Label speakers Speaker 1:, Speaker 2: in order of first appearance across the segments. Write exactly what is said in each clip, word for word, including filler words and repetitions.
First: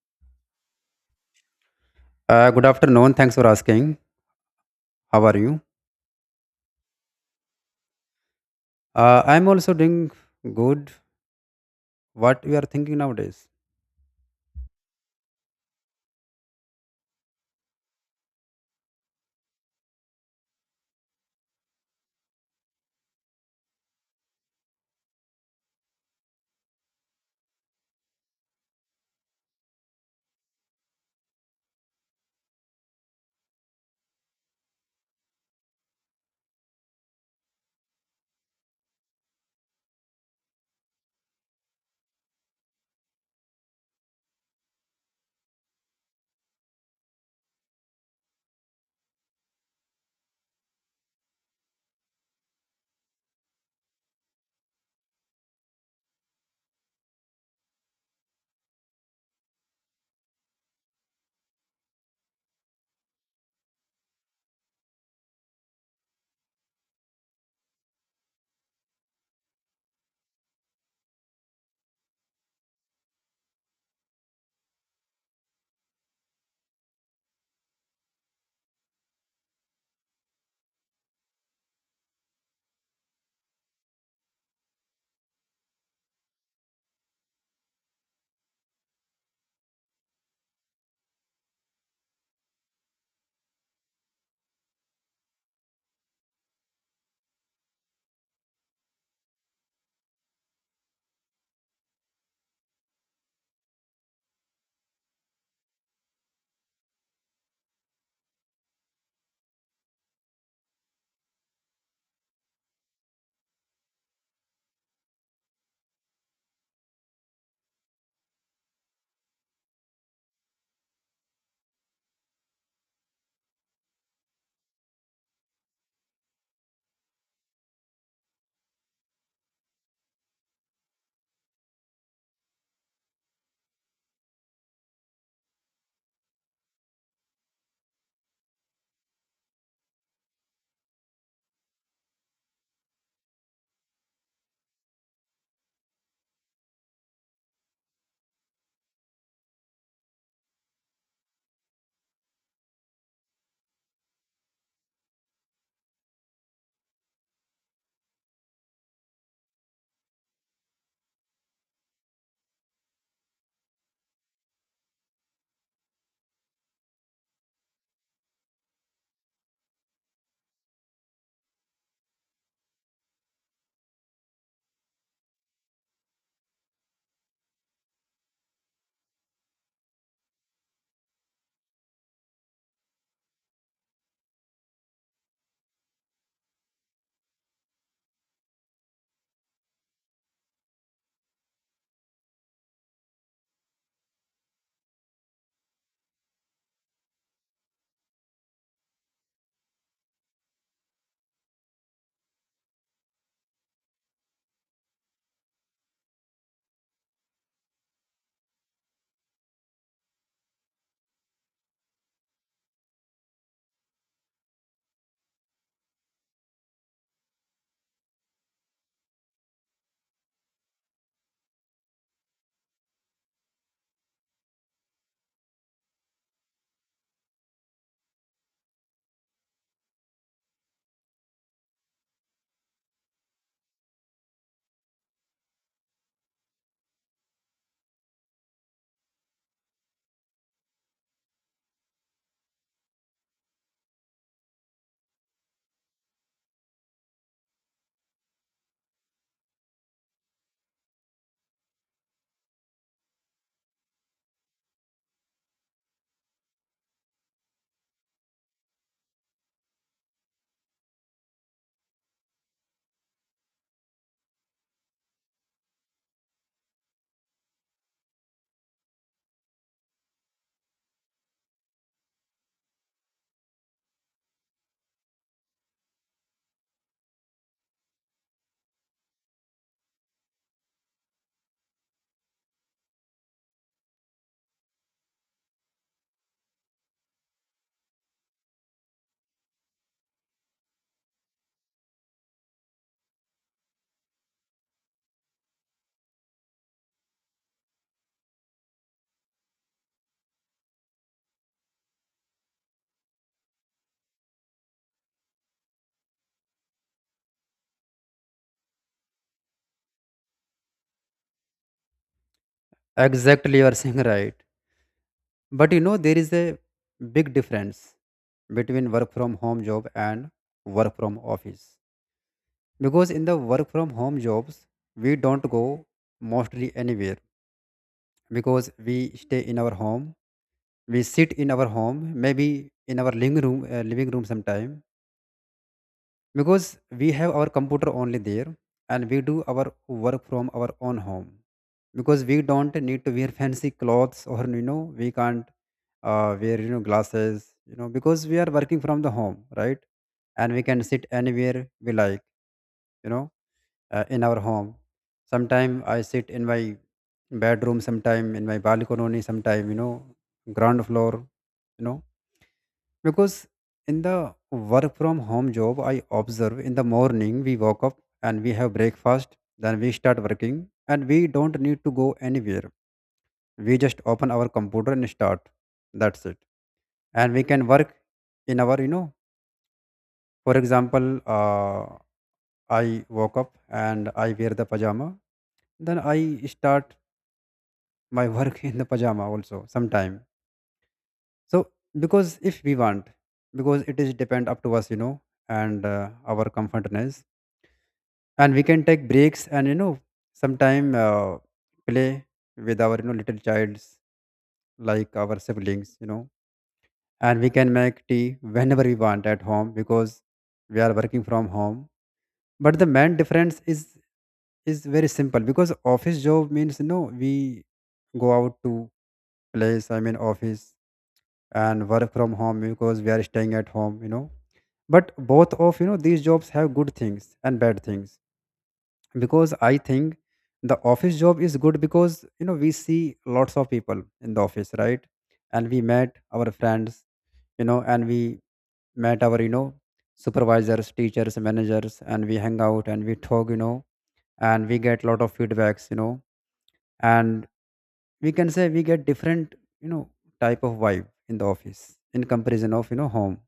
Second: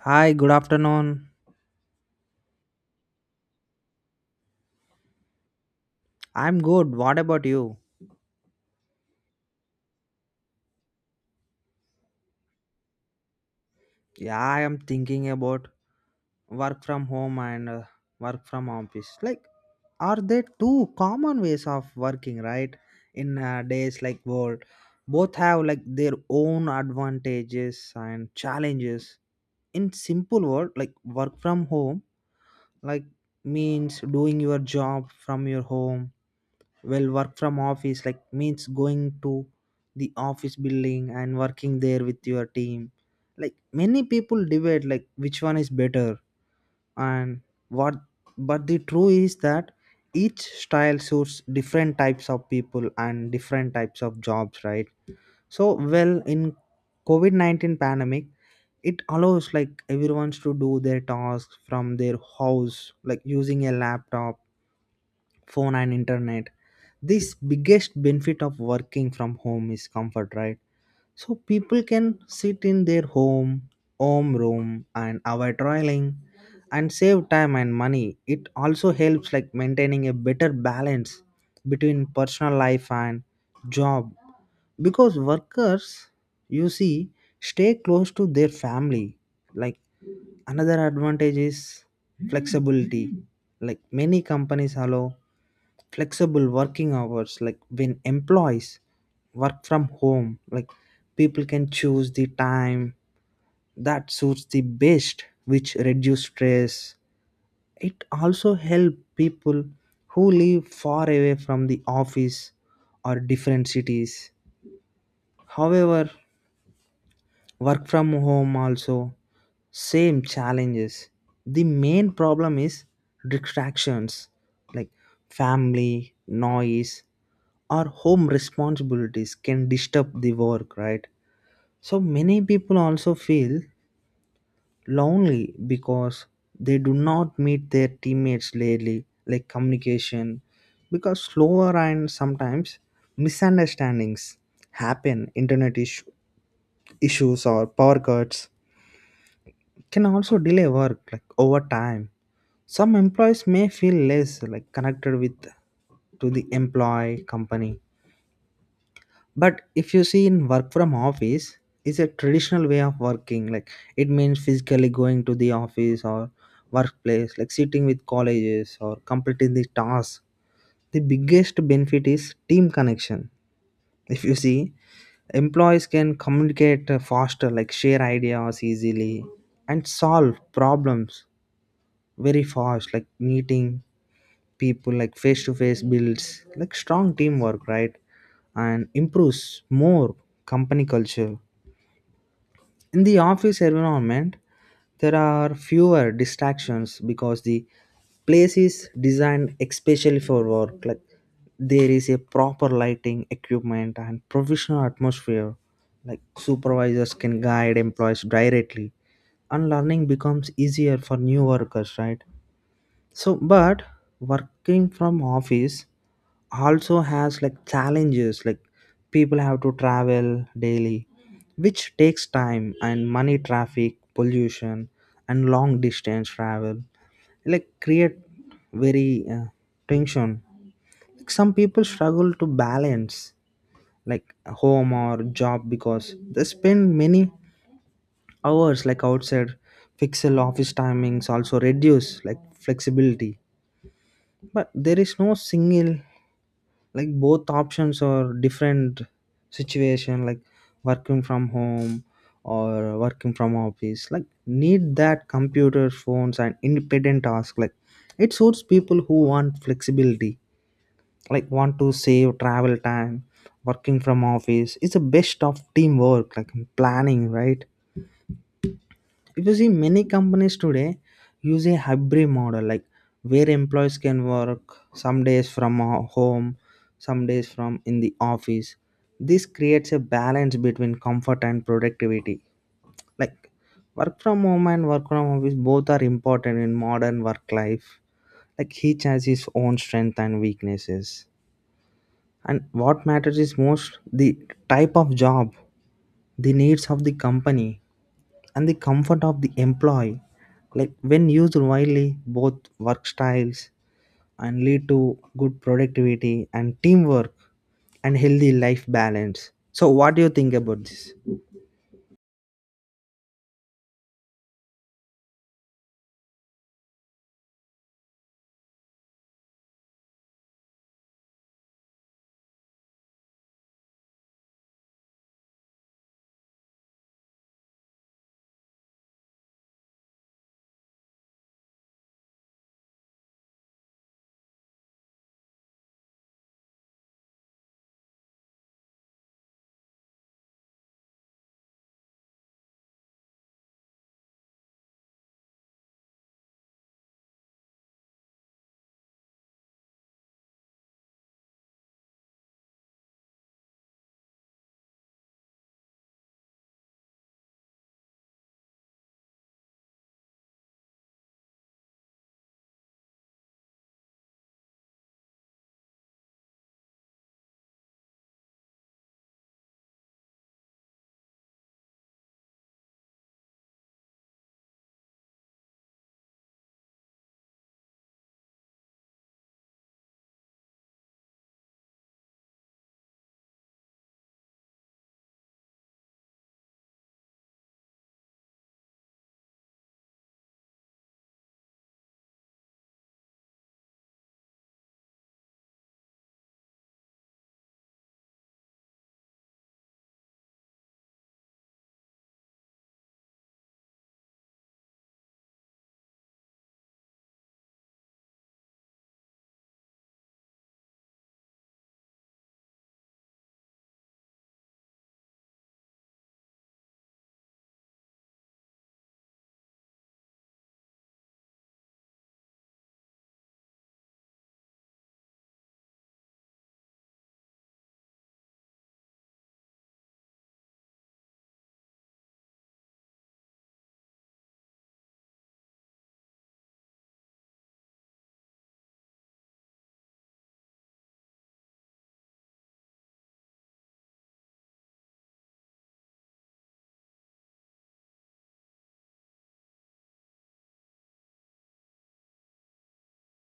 Speaker 1: Hi, good afternoon.
Speaker 2: Uh, good afternoon. Thanks for asking. How are you?
Speaker 1: I'm good. What about you?
Speaker 2: Uh, I'm also doing good. What you are thinking nowadays?
Speaker 1: Yeah, I am thinking about work from home and uh, work from office. Like, are they two common ways of working, right? In uh, days like world, both have like their own advantages and challenges. In simple word, like work from home, like means doing your job from your home, well work from office like means going to the office building and working there with your team. Like many people debate like which one is better, and what, but the truth is that each style suits different types of people and different types of jobs, right? So well, in covid nineteen pandemic, it allows like everyone to do their tasks from their house like using a laptop, phone and internet. This biggest benefit of working from home is comfort, right? So people can sit in their home home room and avoid traveling, and save time and money. It also helps like maintaining a better balance between personal life and job, because workers, you see, stay close to their family. Like another advantage is flexibility. Like many companies allow flexible working hours, like when employees work from home, like people can choose the time that suits the best, which reduce stress. It also help people who live far away from the office or different cities. However, work from home also same challenges. The main problem is distractions, like family noise, our home responsibilities can disturb the work, right? So many people also feel lonely because they do not meet their teammates daily, like communication, because slower, and sometimes misunderstandings happen. Internet issue, issues or power cuts can also delay work like over time. Some employees may feel less like connected with to the employee company. But if you see in work from office, it's a traditional way of working. Like it means physically going to the office or workplace, like sitting with colleges or completing the task. The biggest benefit is team connection. If you see, employees can communicate uh, faster, like share ideas easily and solve problems very fast, like meeting people like face to face builds like strong teamwork, right? And improves more company culture. In the office environment, there are fewer distractions because the place is designed especially for work. Like there is a proper lighting, equipment, and professional atmosphere. Like supervisors can guide employees directly, and learning becomes easier for new workers, right? So, but working from office also has like challenges. Like people have to travel daily, which takes time and money, traffic, pollution, and long distance travel. Like create very uh, tension. Like, some people struggle to balance like home or job because they spend many hours like outside. Fixed office timings also reduce like flexibility. But there is no single, like both options are different situation, like working from home or working from office like need that computer phones and independent task, like it suits people who want flexibility, like want to save travel time. Working from office is the best of teamwork, like planning, right? If you see many companies today use a hybrid model, like where employees can work some days from ho- home, some days from in the office. This creates a balance between comfort and productivity. Like work from home and work from office both are important in modern work life. Like each has his own strength and weaknesses. And what matters is most the type of job, the needs of the company and the comfort of the employee, like when used widely both work styles and lead to good productivity and teamwork and healthy life balance. So what do you think about this?
Speaker 2: Exactly, you are saying right. But you know, there is a big difference between work from home job and work from office. Because in the work from home jobs, we don't go mostly anywhere because we stay in our home. We sit in our home, maybe in our living room, uh, living room sometime, because we have our computer only there, and we do our work from our own home, because we don't need to wear fancy clothes, or you know, we can't uh, wear, you know, glasses, you know, because we are working from the home, right? And we can sit anywhere we like, you know, uh, in our home. Sometime I sit in my bedroom, sometime in my balcony, sometime, you know, ground floor, you know, because in the work from home job, I observe, in the morning we wake up and we have breakfast, then we start working, and we don't need to go anywhere. We just open our computer and start. That's it. And we can work in our, you know, for example, uh, I woke up and I wear the pajama, then I start my work in the pajama also sometime. So, because if we want, because it is depend up to us, you know, and uh, our comfortness, and we can take breaks, and you know, sometime uh, play with our, you know, little childs, like our siblings, you know. And we can make tea whenever we want at home because we are working from home. But the main difference is is very simple, because office job means, you know, we go out to place, I mean office, and work from home because we are staying at home, you know. But both of, you know, these jobs have good things and bad things, because I think the office job is good, because you know, we see lots of people in the office, right? And we met our friends, you know, and we met our, you know, supervisors, teachers, managers, and we hang out and we talk, you know, and we get lot of feedbacks, you know. And we can say we get different, you know, type of vibe in the office in comparison of, you know, home.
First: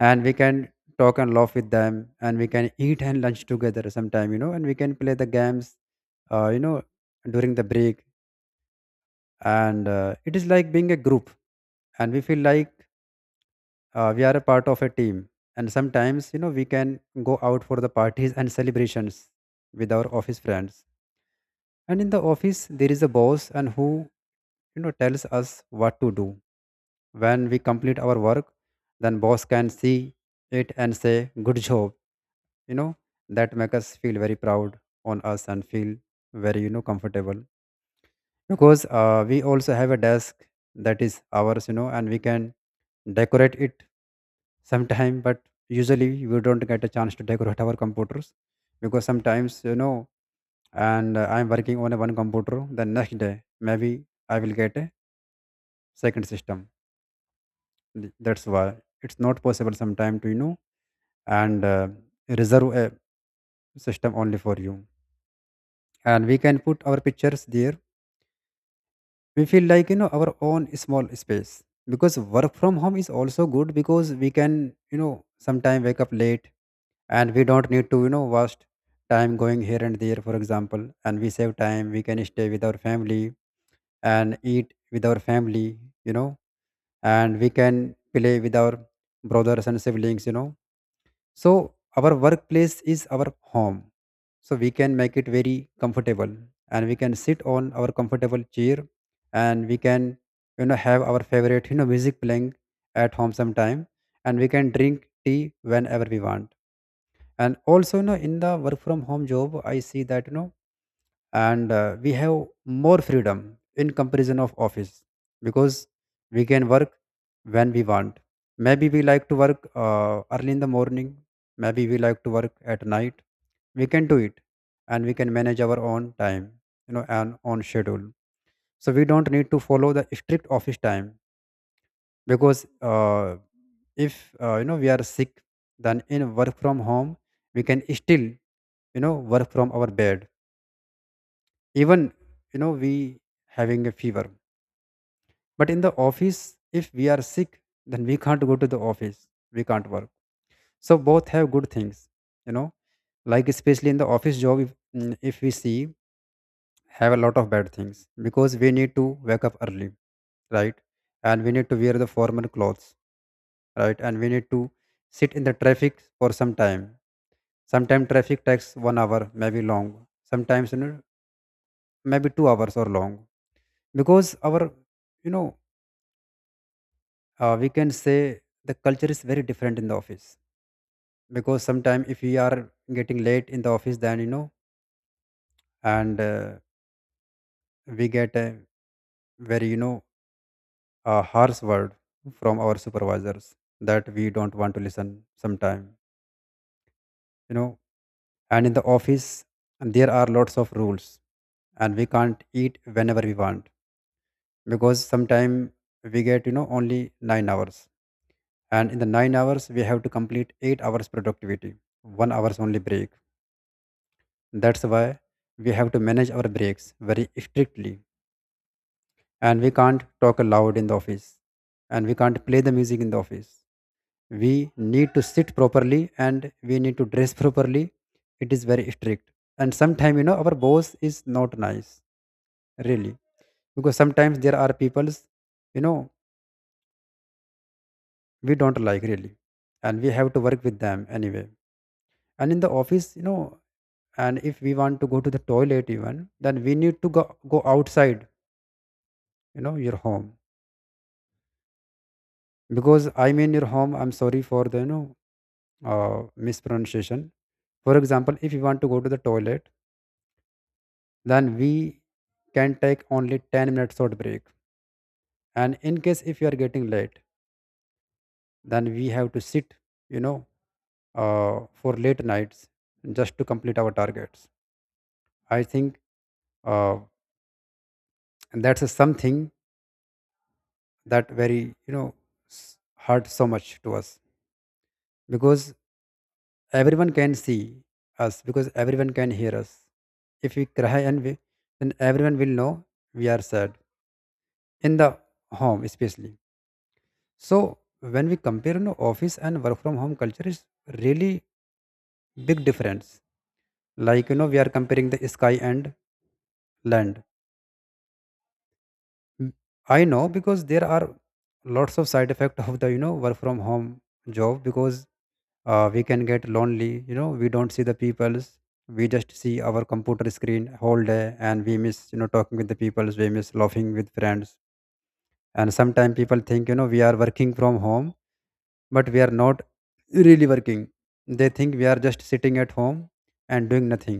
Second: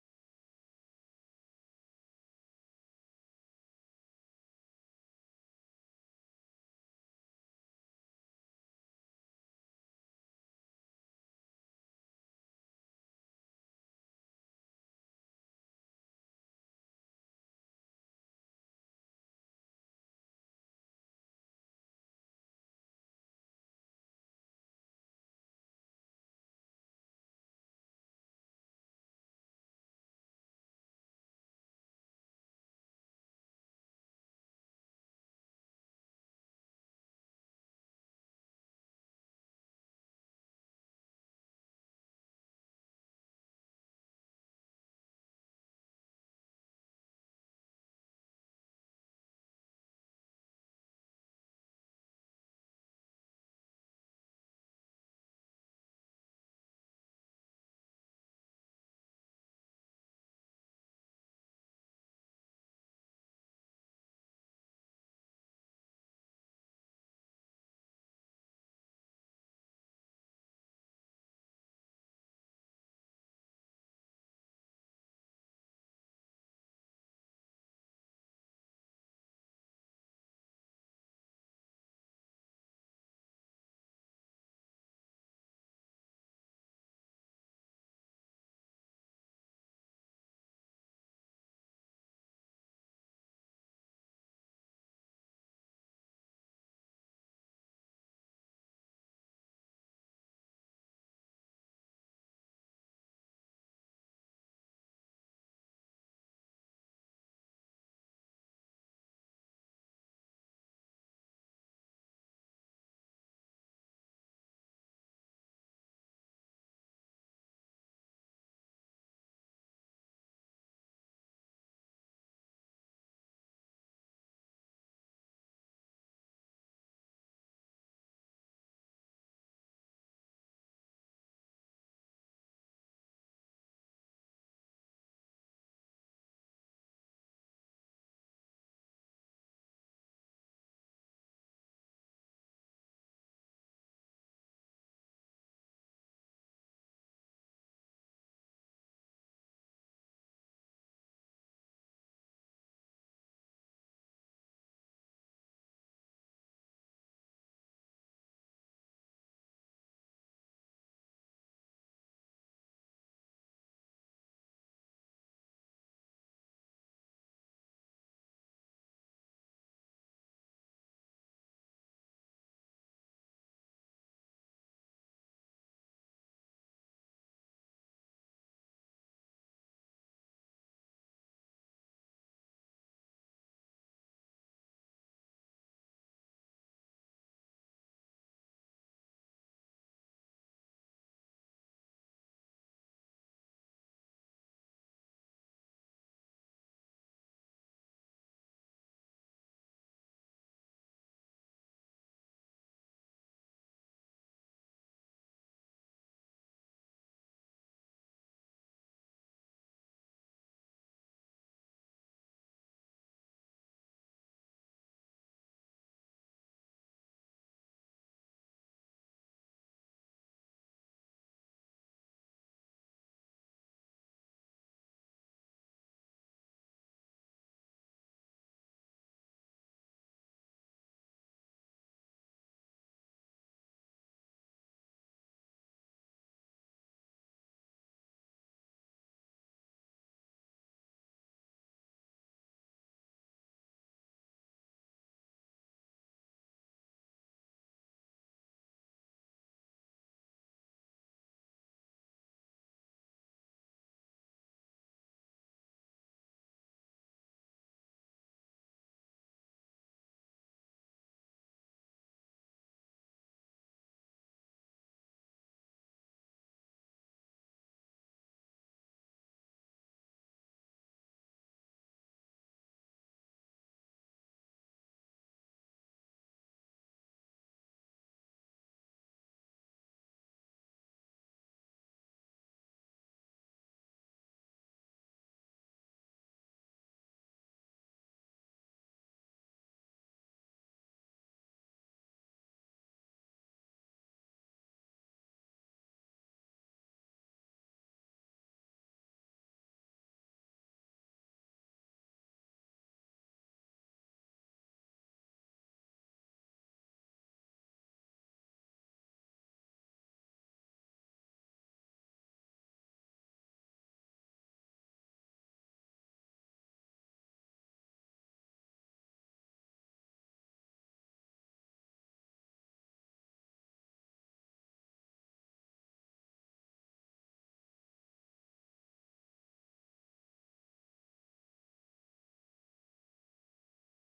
Speaker 2: And we can talk and laugh with them, and we can eat and lunch together sometime, you know, and we can play the games, uh, you know, during the break. And uh, it is like being a group, and we feel like, uh, we are a part of a team. And sometimes, you know, we can go out for the parties and celebrations with our office friends. And in the office there is a boss, and who, you know, tells us what to do. When we complete our work, then boss can see it and say good job, you know, that make us feel very proud on us and feel very, you know, comfortable. Because uh, we also have a desk that is ours, you know, and we can decorate it sometime. But usually we don't get a chance to decorate our computers, because sometimes you know, and uh, I'm working on a one computer, the next day maybe I will get a second system. Th- that's why it's not possible sometime to, you know, and uh, reserve a system only for you, and we can put our pictures there. We feel like, you know, our own small space. Because work from home is also good, because we can, you know, sometime wake up late, and we don't need to, you know, waste time going here and there, for example, and we save time. We can stay with our family and eat with our family, you know, and we can play with our brothers and siblings, you know. So our workplace is our home. So we can make it very comfortable, and we can sit on our comfortable chair, and we can, you know, have our favorite, you know, music playing at home sometime, and we can drink tea whenever we want. And also, you know, in the work from home job, I see that, you know, and uh, we have more freedom in comparison of office, because we can work when we want. Maybe we like to work uh, early in the morning, maybe we like to work at night, we can do it. And we can manage our own time, you know, and own schedule, so we don't need to follow the strict office time. Because uh, if uh, you know we are sick, then in work from home we can still, you know, work from our bed, even, you know, we having a fever. But in the office if we are sick, then we can't go to the office, we can't work. So both have good things, you know, like especially in the office job if, mm, if we see, have a lot of bad things, because we need to wake up early, right? And we need to wear the formal clothes, right? And we need to sit in the traffic for some time. Sometimes traffic takes one hour maybe long, sometimes you know, maybe two hours or long. Because our, you know, uh, we can say the culture is very different in the office. Because sometimes if we are getting late in the office, then you know, and uh, we get a very, you know, a harsh word from our supervisors that we don't want to listen sometime, you know. And in the office there are lots of rules, and we can't eat whenever we want. Because sometimes we get, you know, only nine hours, and in the nine hours we have to complete eight hours productivity, one hours only break. That's why we have to manage our breaks very strictly. And we can't talk aloud in the office, and we can't play the music in the office. We need to sit properly and we need to dress properly. It is very strict. And sometimes, you know, our boss is not nice, really. Because sometimes there are peoples, you know, we don't like, really. And we have to work with them anyway. And in the office, you know, and if we want to go to the toilet even, then we need to go, go outside, you know, your home, because I mean your home, I'm sorry for the, you know, uh, mispronunciation. For example, if you want to go to the toilet, then we can take only ten minutes short break. And in case if you are getting late, then we have to sit, you know, uh, for late nights just to complete our targets. I think uh, that's a something that very, you know, s- hurt so much to us. Because everyone can see us, because everyone can hear us. If we cry and we, then everyone will know we are sad in the home, especially. So when we compare, you know, office and work from home culture is really big difference. Like, you know, we are comparing the sky and land. Mm, I know, because there are lots of side effect of the, you know, work from home job. Because uh, we can get lonely, you know, we don't see the peoples. We just see our computer screen whole day, and we miss, you know, talking with the peoples, we miss laughing with friends. And sometimes people think, you know, we are working from home, but we are not really working. They think we are just sitting at home and doing nothing.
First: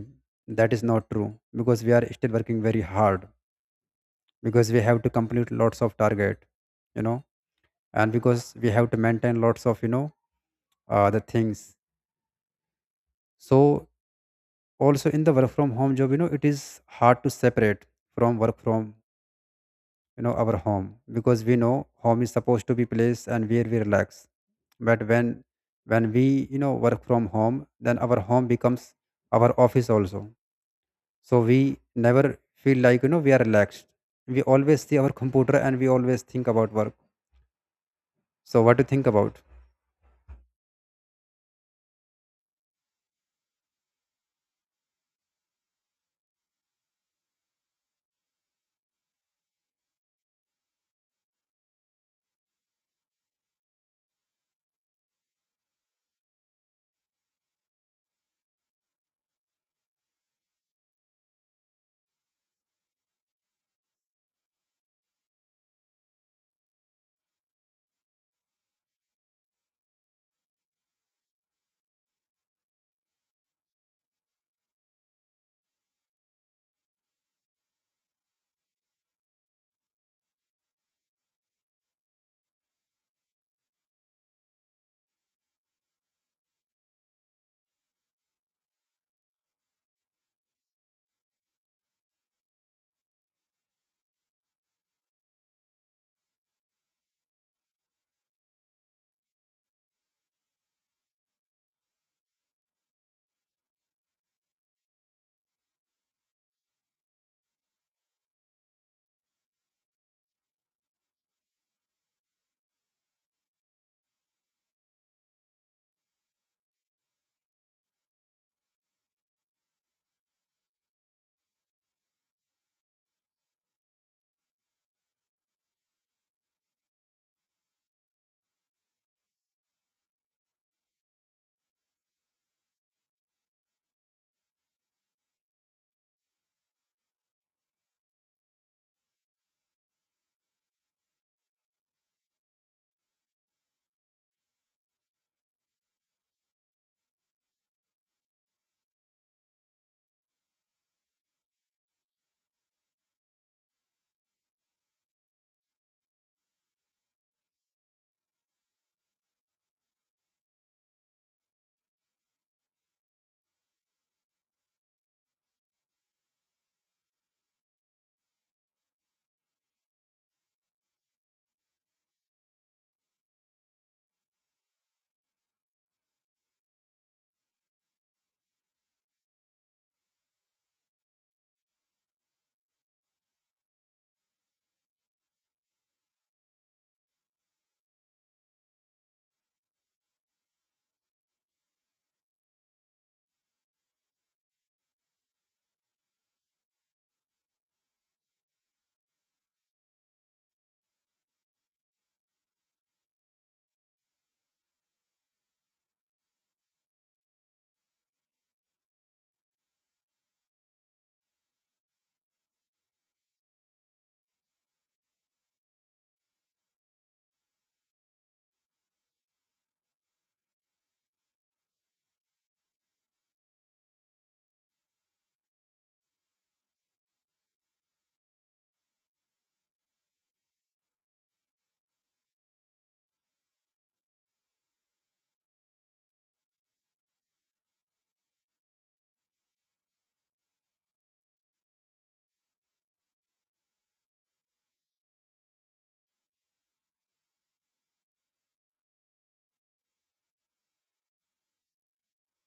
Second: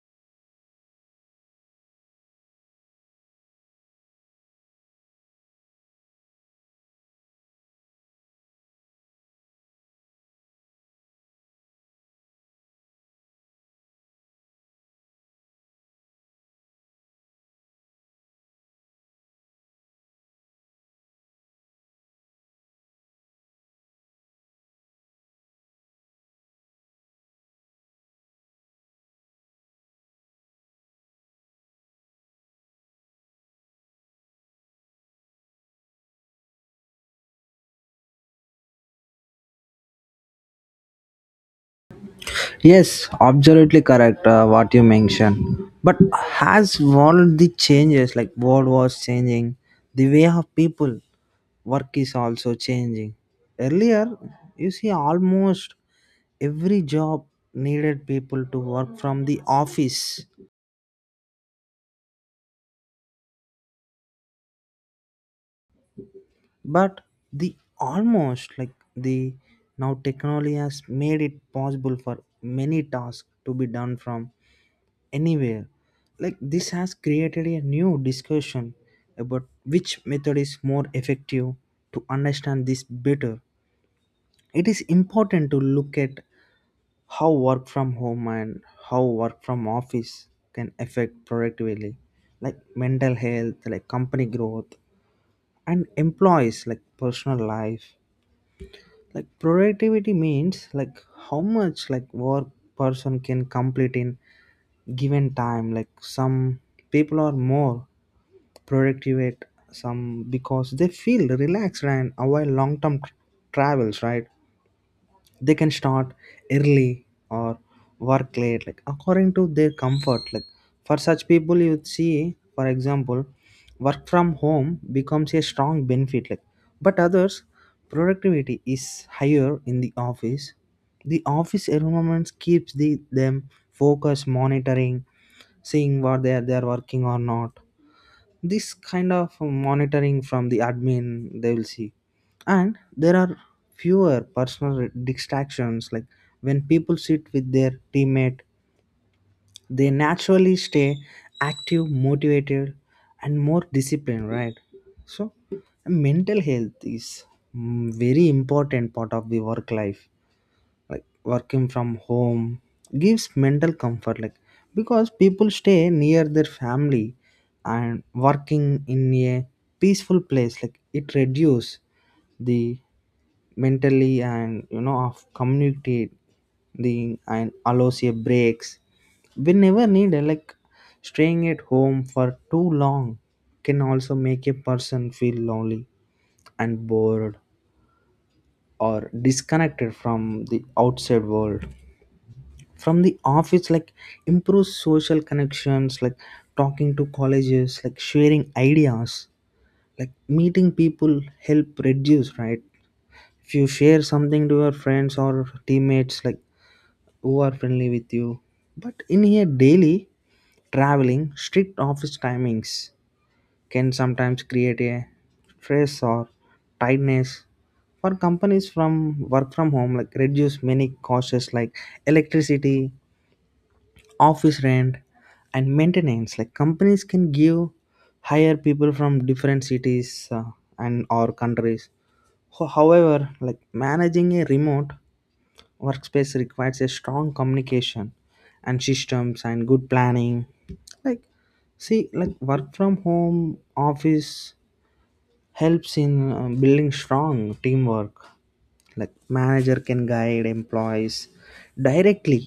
Speaker 2: That is not true, because we are still working very hard, because we have to complete lots of target, you know. And because we have to maintain lots of, you know, uh, the things. So also in the work from home job, you know, it is hard to separate from work from, you know, our home. Because we know home is supposed to be place and where we relax. But when when we, you know, work from home, then our home becomes our office also. So we never feel like, you know, we are relaxed. We always see our computer and we always think about work. So what do you think about?
Speaker 1: Yes, absolutely correct uh, what you mentioned. But has world the changes, like world was changing, the way of people work is also changing. Earlier, you see almost every job needed people to work from the office, but the almost like the now technology has made it possible for many tasks to be done from anywhere. Like this has created a new discussion about which method is more effective. To understand this better, it is important to look at how work from home and how work from office can affect productivity, like mental health, like company growth, and employees, like personal life. Like productivity means like how much like work person can complete in given time. Like some people are more productive at some because they feel relaxed and avoid long term travels, right? They can start early or work late like according to their comfort. Like for such people, you see, for example, work from home becomes a strong benefit. Like but others productivity is higher in the office. The office environment keeps the them focus, monitoring, seeing what they are they are working or not. This kind of monitoring from the admin they will see, and there are fewer personal distractions, like when people sit with their teammate, they naturally stay active, motivated, and more disciplined, right? So mental health is, mm, very important part of the work life. Like working from home gives mental comfort, like because people stay near their family, and working in a peaceful place, like it reduce the mentally and you know of communicate the and allows a breaks whenever needed. Like staying at home for too long can also make a person feel lonely and bored, or disconnected from the outside world. From the office, like improve social connections, like talking to colleges, like sharing ideas, like meeting people, help reduce, right? If you share something to your friends or teammates like who are friendly with you. But in here daily, traveling, strict office timings can sometimes create a stress or tightness. For companies, from work from home, like reduce many costs, like electricity, office rent, and maintenance. Like companies can give, hire people from different cities, uh, and or countries. Ho- however, like managing a remote workspace requires a strong communication and systems and good planning. Like see, like work from home office helps in uh, building strong teamwork. Like manager can guide employees directly,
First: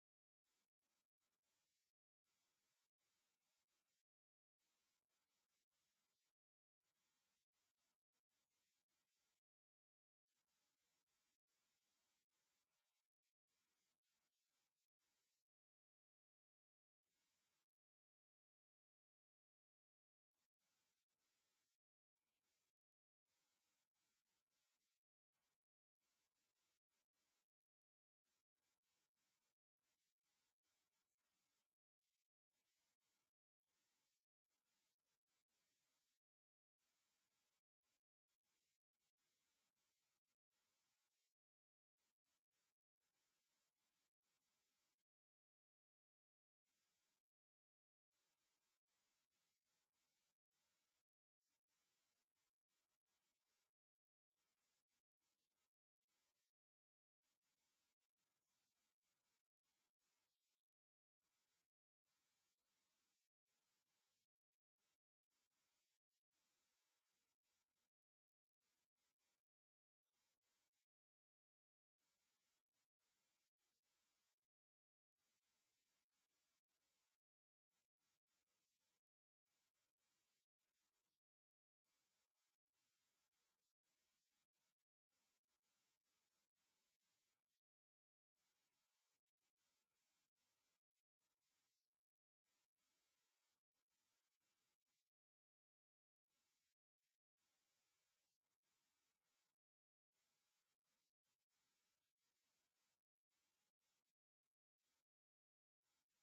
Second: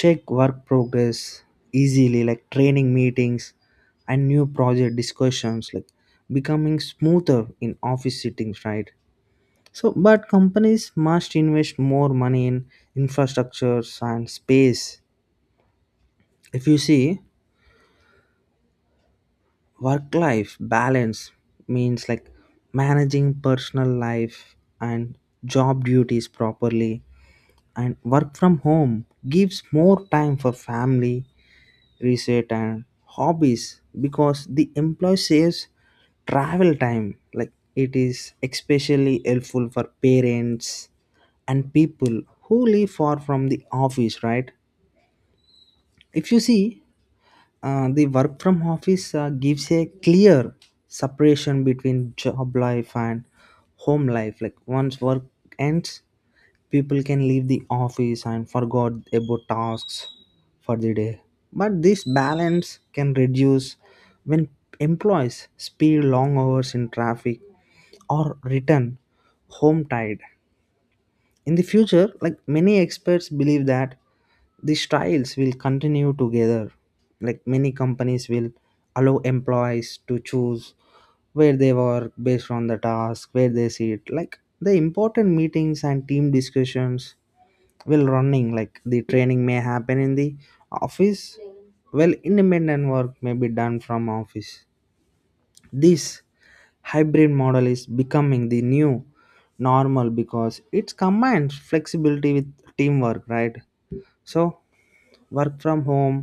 Speaker 1: check work progress easily, like training meetings and new project discussions, like becoming smoother in office settings, right? So but companies must invest more money in infrastructures and space. If you see work life balance means like managing personal life and job duties properly. And work from home gives more time for family, reset and hobbies, because the employee saves travel time. Like it is especially helpful for parents and people who live far from the office, right? If you see, uh, the work from office uh, gives a clear separation between job life and home life. Like once work ends, people can leave the office and forgot about tasks for the day. But this balance can reduce when employees spend long hours in traffic, or return home tired. In the future, like many experts believe that these trials will continue together. Like many companies will allow employees to choose where they work based on the task, where they sit, like the important meetings and team discussions, well running, like the training may happen in the office, well independent work may be done from office. This hybrid model is becoming the new normal because it combines flexibility with teamwork, right? So work from home,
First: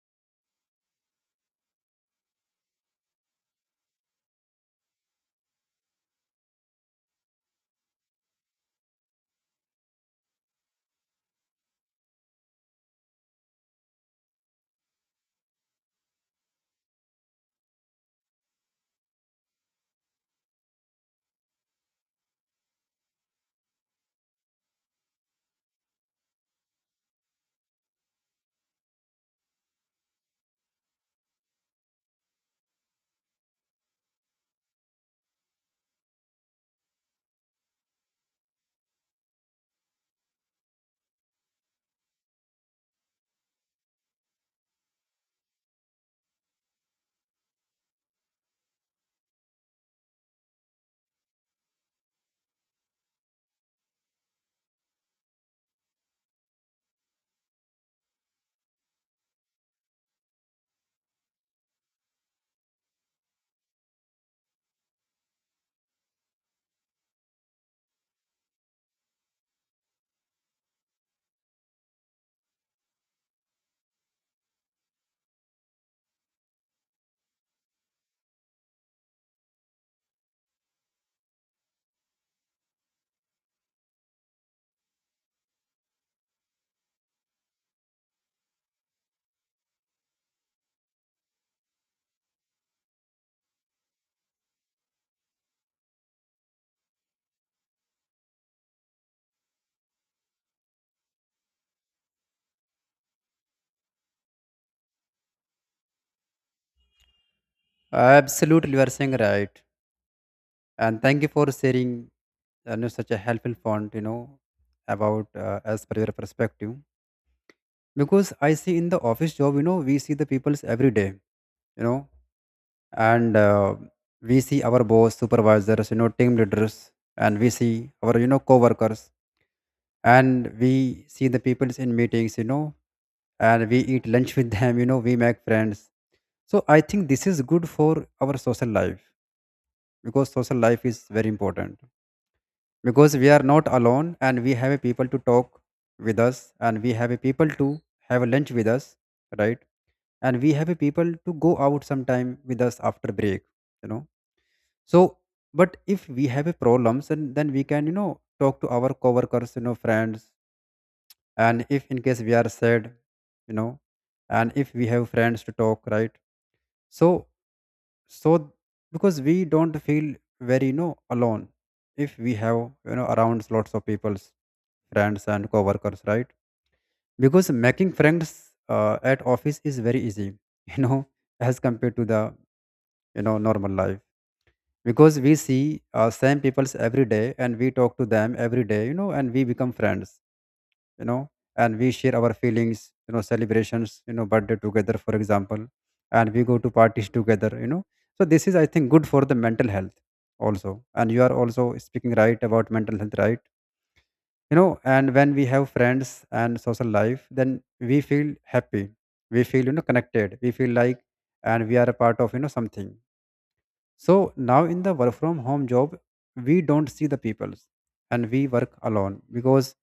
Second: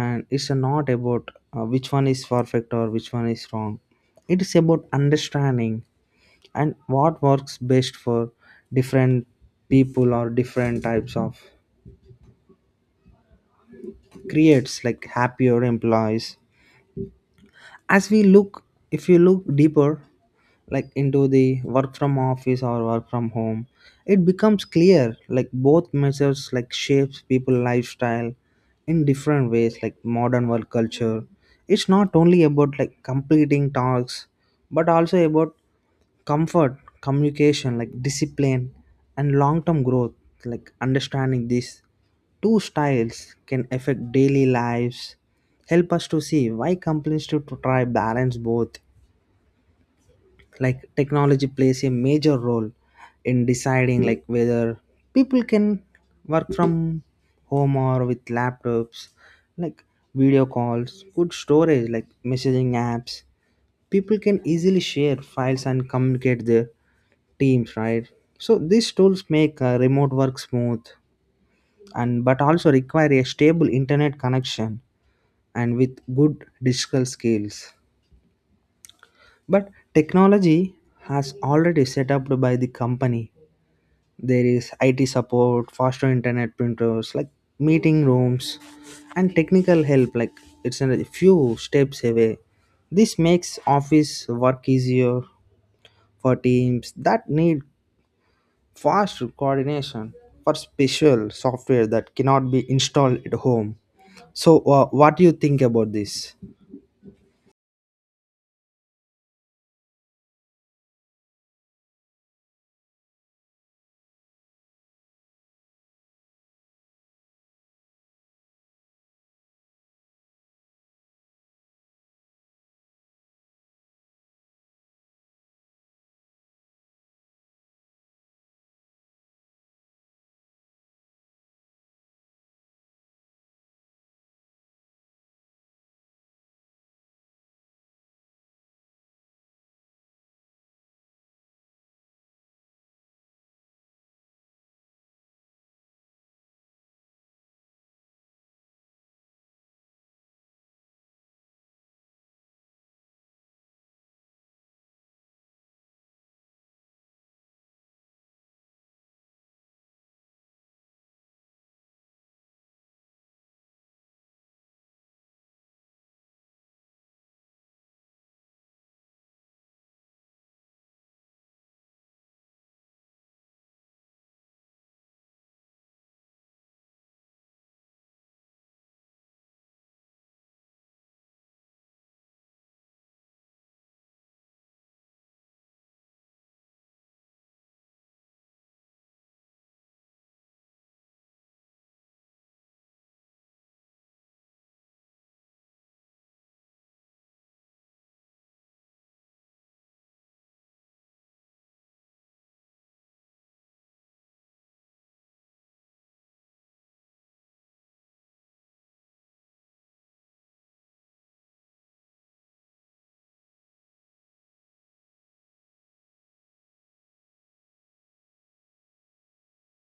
Speaker 1: and it's not about uh, which one is perfect or which one is wrong. It is about understanding and what works best for different people or different types of, creates like happier employees. As we look, if you look deeper, like into the work from office or work from home, it becomes clear like both measures like shapes people lifestyle in different ways. Like modern work culture, it's not only about like completing tasks, but also about comfort, communication, like discipline and long term growth. Like understanding this two styles can affect daily lives, help us to see why companies should try balance both. Like technology plays a major role in deciding like whether people can work from home or with laptops, like video calls, good storage, like messaging apps. People can easily share files and communicate their teams, right? So these tools make uh, remote work smooth, and but also require a stable internet connection and with good digital skills. But technology has already set up by the company. There is I T support, faster internet printers, like meeting rooms, and technical help. Like it's a few steps away. This makes office work easier for teams that need fast coordination for special software that cannot be installed at home. So, uh, what do you think about this?
Speaker 2: Absolutely, you are saying right. And thank you for sharing, you know, such a helpful point, you know, about uh, as per your perspective. Because I see in the office job, you know, we see the peoples every day, you know, and uh, we see our boss, supervisors, you know, team leaders. And we see our, you know, co-workers, and we see the peoples in meetings, you know, and we eat lunch with them, you know, we make friends. So I think this is good for our social life, because social life is very important, because we are not alone, and we have a people to talk with us, and we have a people to have a lunch with us, right? And we have a people to go out sometime with us after break, you know so. But if we have a problems, and then we can, you know talk to our coworkers, you know friends. And if in case we are sad, you know and if we have friends to talk, right? So so because we don't feel very, you know alone, if we have, you know around lots of people's, friends and coworkers, right? Because making friends uh, at office is very easy, you know as compared to the, you know normal life. Because we see uh, same peoples every day, and we talk to them every day, you know and we become friends you know and we share our feelings, you know celebrations, you know birthday together, for example. And we go to parties together you know So this is, I think, good for the mental health also. And you are also speaking right about mental health, right you know and when we have friends and social life, then we feel happy. We feel, you know connected, we feel like, and we are a part of, you know something. So now in the work from home job, we don't see the peoples, and we work alone because,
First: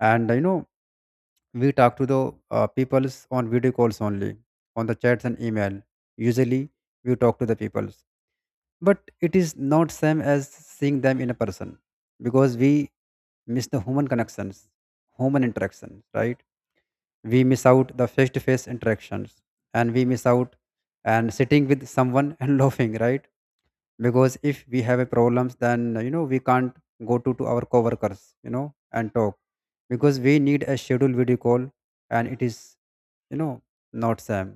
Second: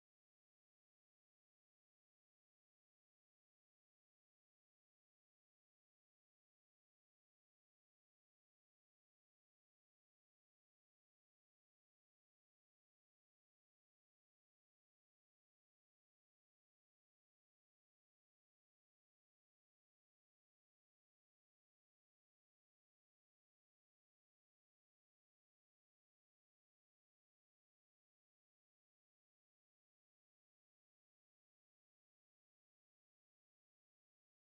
Speaker 2: and you know, we talk to the uh, peoples on video calls only, on the chats and email. Usually we talk to the peoples, but it is not same as seeing them in a person, because we miss the human connections, human interactions, right? We miss out the face-to-face interactions, and we miss out and sitting with someone and laughing, right? Because if we have a problems, then you know we can't go to, to our coworkers, you know and talk, because we need a scheduled video call. And it is, you know not same,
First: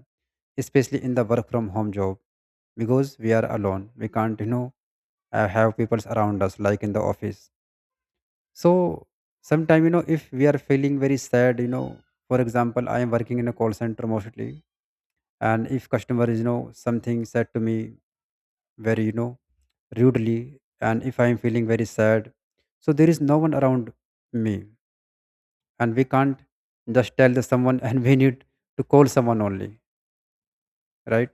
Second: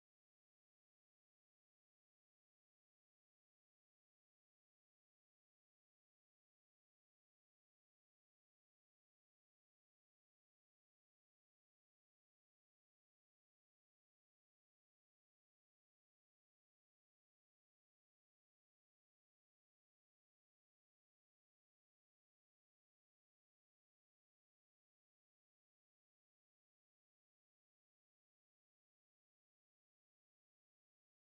Speaker 2: especially in the work from home job, because we are alone, we can't, you know uh, have people around us like in the office. So sometime, you know if we are feeling very sad, you know for example, I am working in a call center mostly. And if customer is, you know something said to me very, you know rudely, and if I am feeling very sad, so there is no one around me. And we can't just tell the someone, and we need to call someone only, right?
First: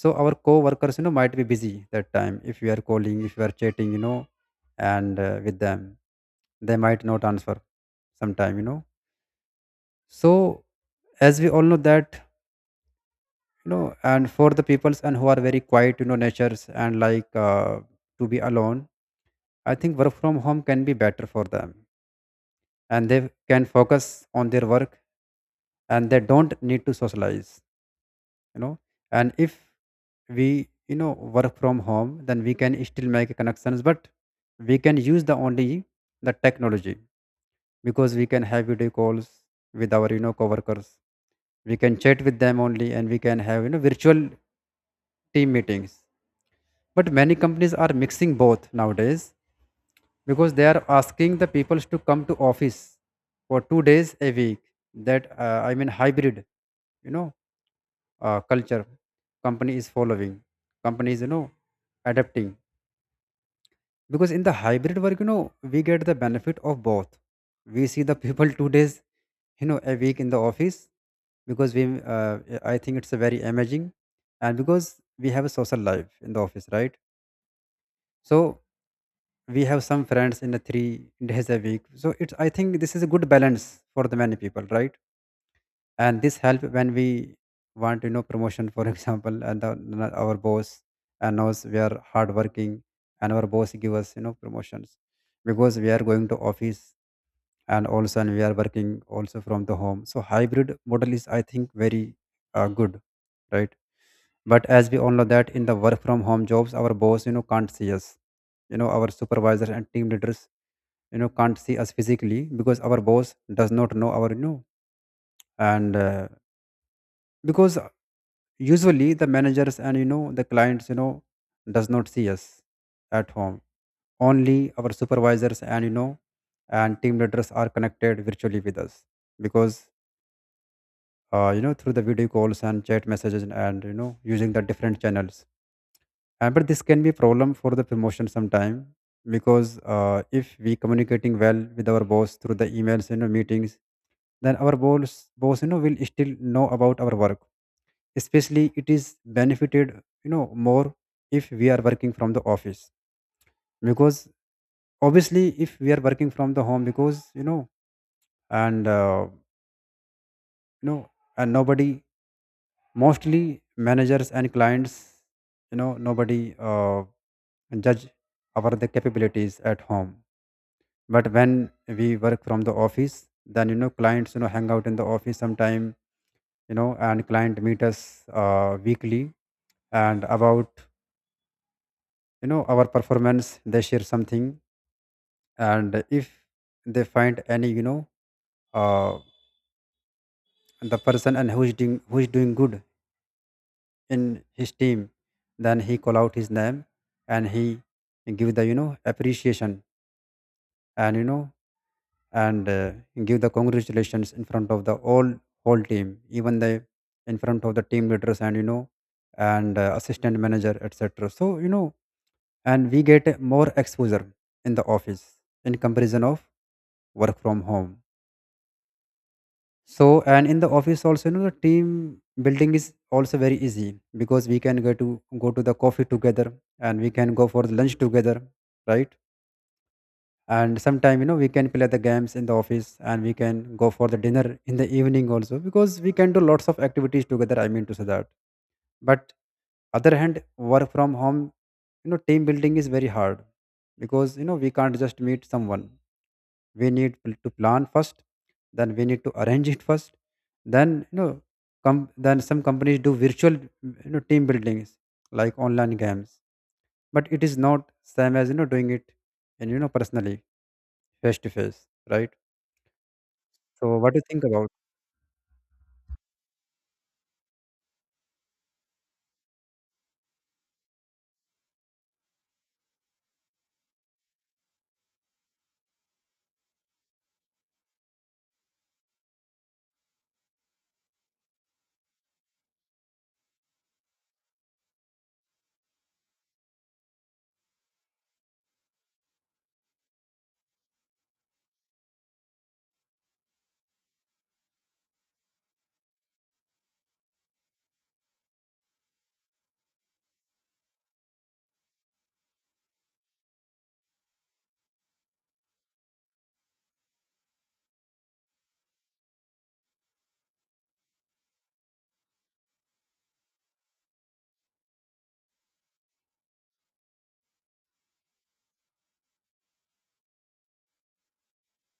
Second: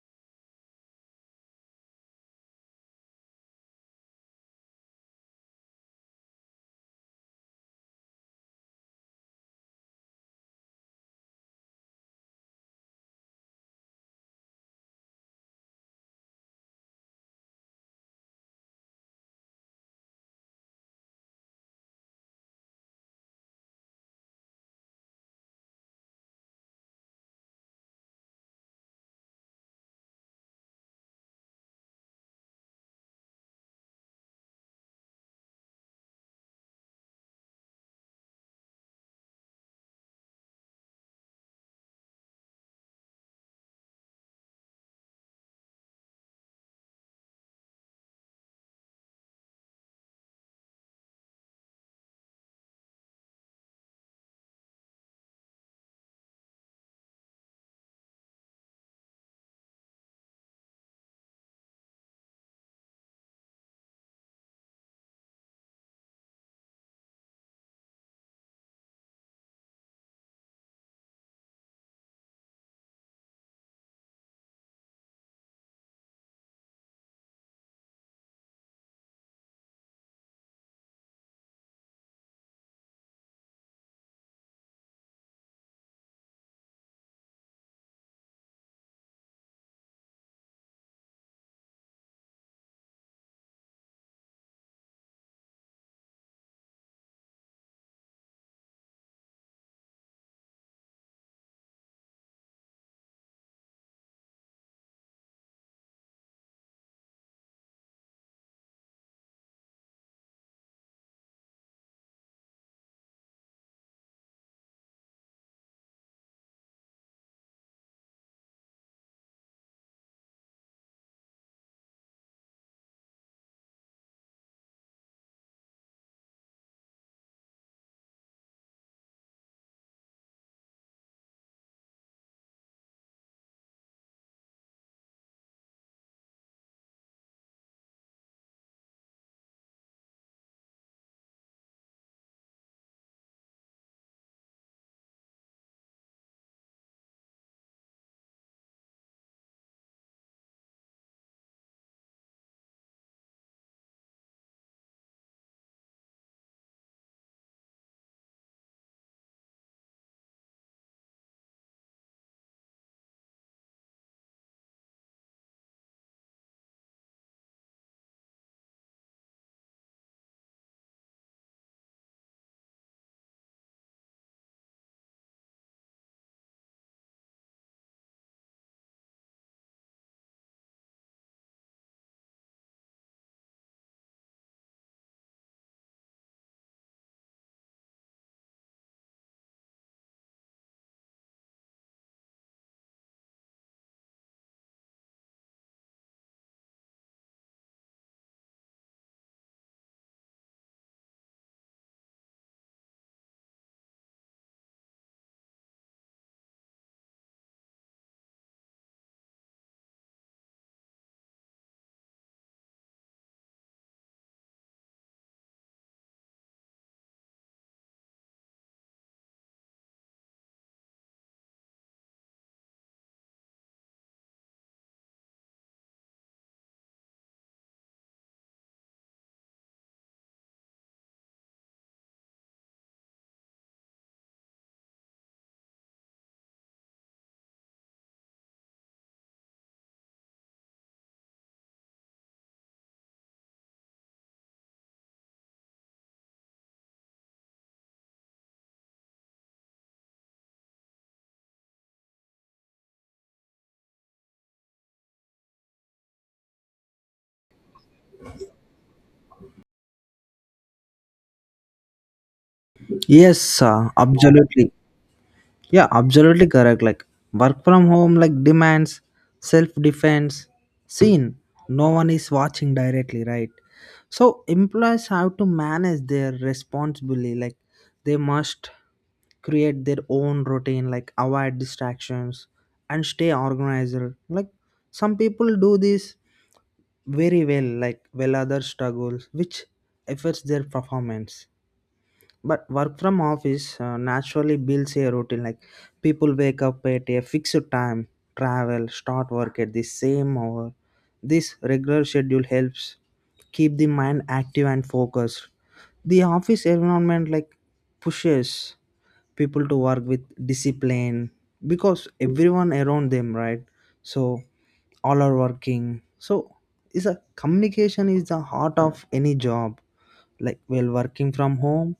Speaker 2: So our co-workers, you know might be busy that time. If we are calling, if we are chatting, you know and uh, with them, they might not answer sometime, you know so. As we all know that, you know and for the peoples and who are very quiet, you know natures, and like uh, to be alone, I think work from home can be better for them. And they can focus on their work, and they don't need to socialize, you know. And if we, you know, work from home, then we can still make connections, but we can use the only the technology, because we can have video calls with our, you know, coworkers. We can chat with them only, and we can have, you know, virtual team meetings. But many companies are mixing both nowadays, because they are asking the peoples to come to office for two days a week. That uh, I mean hybrid, you know uh, culture company is following, companies, you know adapting. Because in the hybrid work, you know we get the benefit of both. We see the people two days, you know a week in the office, because we uh, I think it's a very amazing. And because we have a social life in the office, right? So we have some friends in a three days a week, so it's, I think, this is a good balance for the many people, right? And this help when we want, you know promotion, for example, and the, the- our boss and knows we are hard working, and our boss give us, you know promotions, because we are going to office, and also, and we are working also from the home. So hybrid model is, I think, very uh, good, right? But as we all know that in the work from home jobs, our boss, you know can't see us, you know our supervisors and team leaders, you know can't see us physically, because our boss does not know our, you know and uh, because usually the managers and, you know the clients, you know does not see us at home. Only our supervisors and, you know and team leaders are connected virtually with us, because uh, you know through the video calls and chat messages, and you know using the different channels. Uh, but this can be problem for the promotion sometime, because uh, if we communicating well with our boss through the emails, you know meetings, then our boss boss you know will still know about our work. Especially it is benefited, you know more if we are working from the office. Because obviously if we are working from the home, because you know and uh, you know and nobody, mostly managers and clients, you know nobody uh, judge our the capabilities at home. But when we work from the office, then you know clients, you know hang out in the office sometime, you know and client meet us uh, weekly, and about, you know our performance, they share something. And if they find any, you know uh, the person, and who is doing who is doing good in his team, then he call out his name, and he give the, you know appreciation, and you know and uh, give the congratulations in front of the all whole team, even the, in front of the team leaders, and you know and uh, assistant manager, et cetera. So you know, and we get a more exposure in the office in comparison of work from home. So and in the office also, you know, the team building is also very easy, because we can go to go to the coffee together, and we can go for the lunch together, right? And sometime, you know we can play the games in the office, and we can go for the dinner in the evening also, because we can do lots of activities together. I mean to say that, but other hand work from home, you know team building is very hard, because you know we can't just meet someone. We need pl- to plan first, then we need to arrange it first, then, you know come, then some companies do virtual, you know team buildings, like online games, but it is not same as, you know doing it, and you know personally, face to face, right?
Speaker 1: Yes, uh,
Speaker 2: So, what do you think about?
Speaker 1: absolutely. Yeah, absolutely correct. Like work from home like demands self-defense seen. No one is watching directly, right? So employees have to manage their responsibility. Like they must create their own routine, like avoid distractions and stay organized. Like some people do this very well, like well others struggles, which affects their performance. But work from office uh, naturally builds a routine. Like people wake up at a fixed time, travel, start work at the same hour. This regular schedule helps keep the mind active and focused. The office environment like pushes people to work with discipline because everyone around them, right? So all are working. So is a communication is the heart of any job. Like while working from home,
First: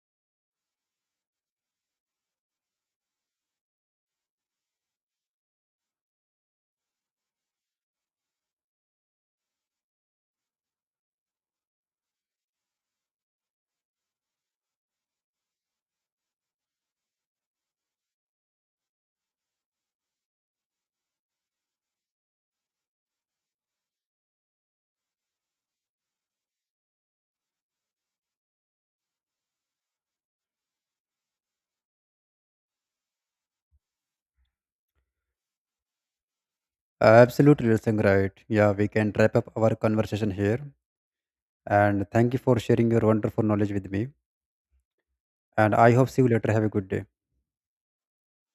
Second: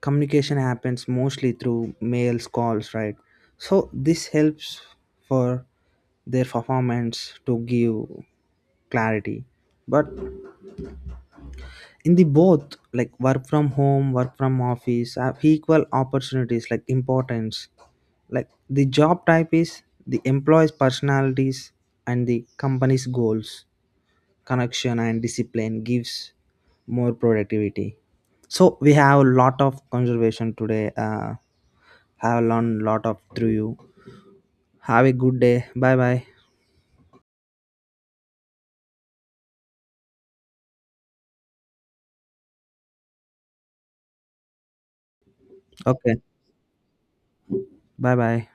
Speaker 1: communication happens mostly through mails, calls, right? So this helps for their performance to give clarity. But in the both, like work from home work from office have equal opportunities, like importance, like the job type is, the employees personalities, and the company's goals, connection and discipline gives more productivity. So we have a lot of conservation today, uh, have learned a lot of through you. Have a good day. Bye bye.
Speaker 2: Absolutely, Lasang, right. Yeah, we can wrap up our conversation here. And thank you for sharing your wonderful knowledge with me. And I hope
Speaker 1: Okay.
Speaker 2: see you later. Have a good day.
Speaker 1: Bye bye.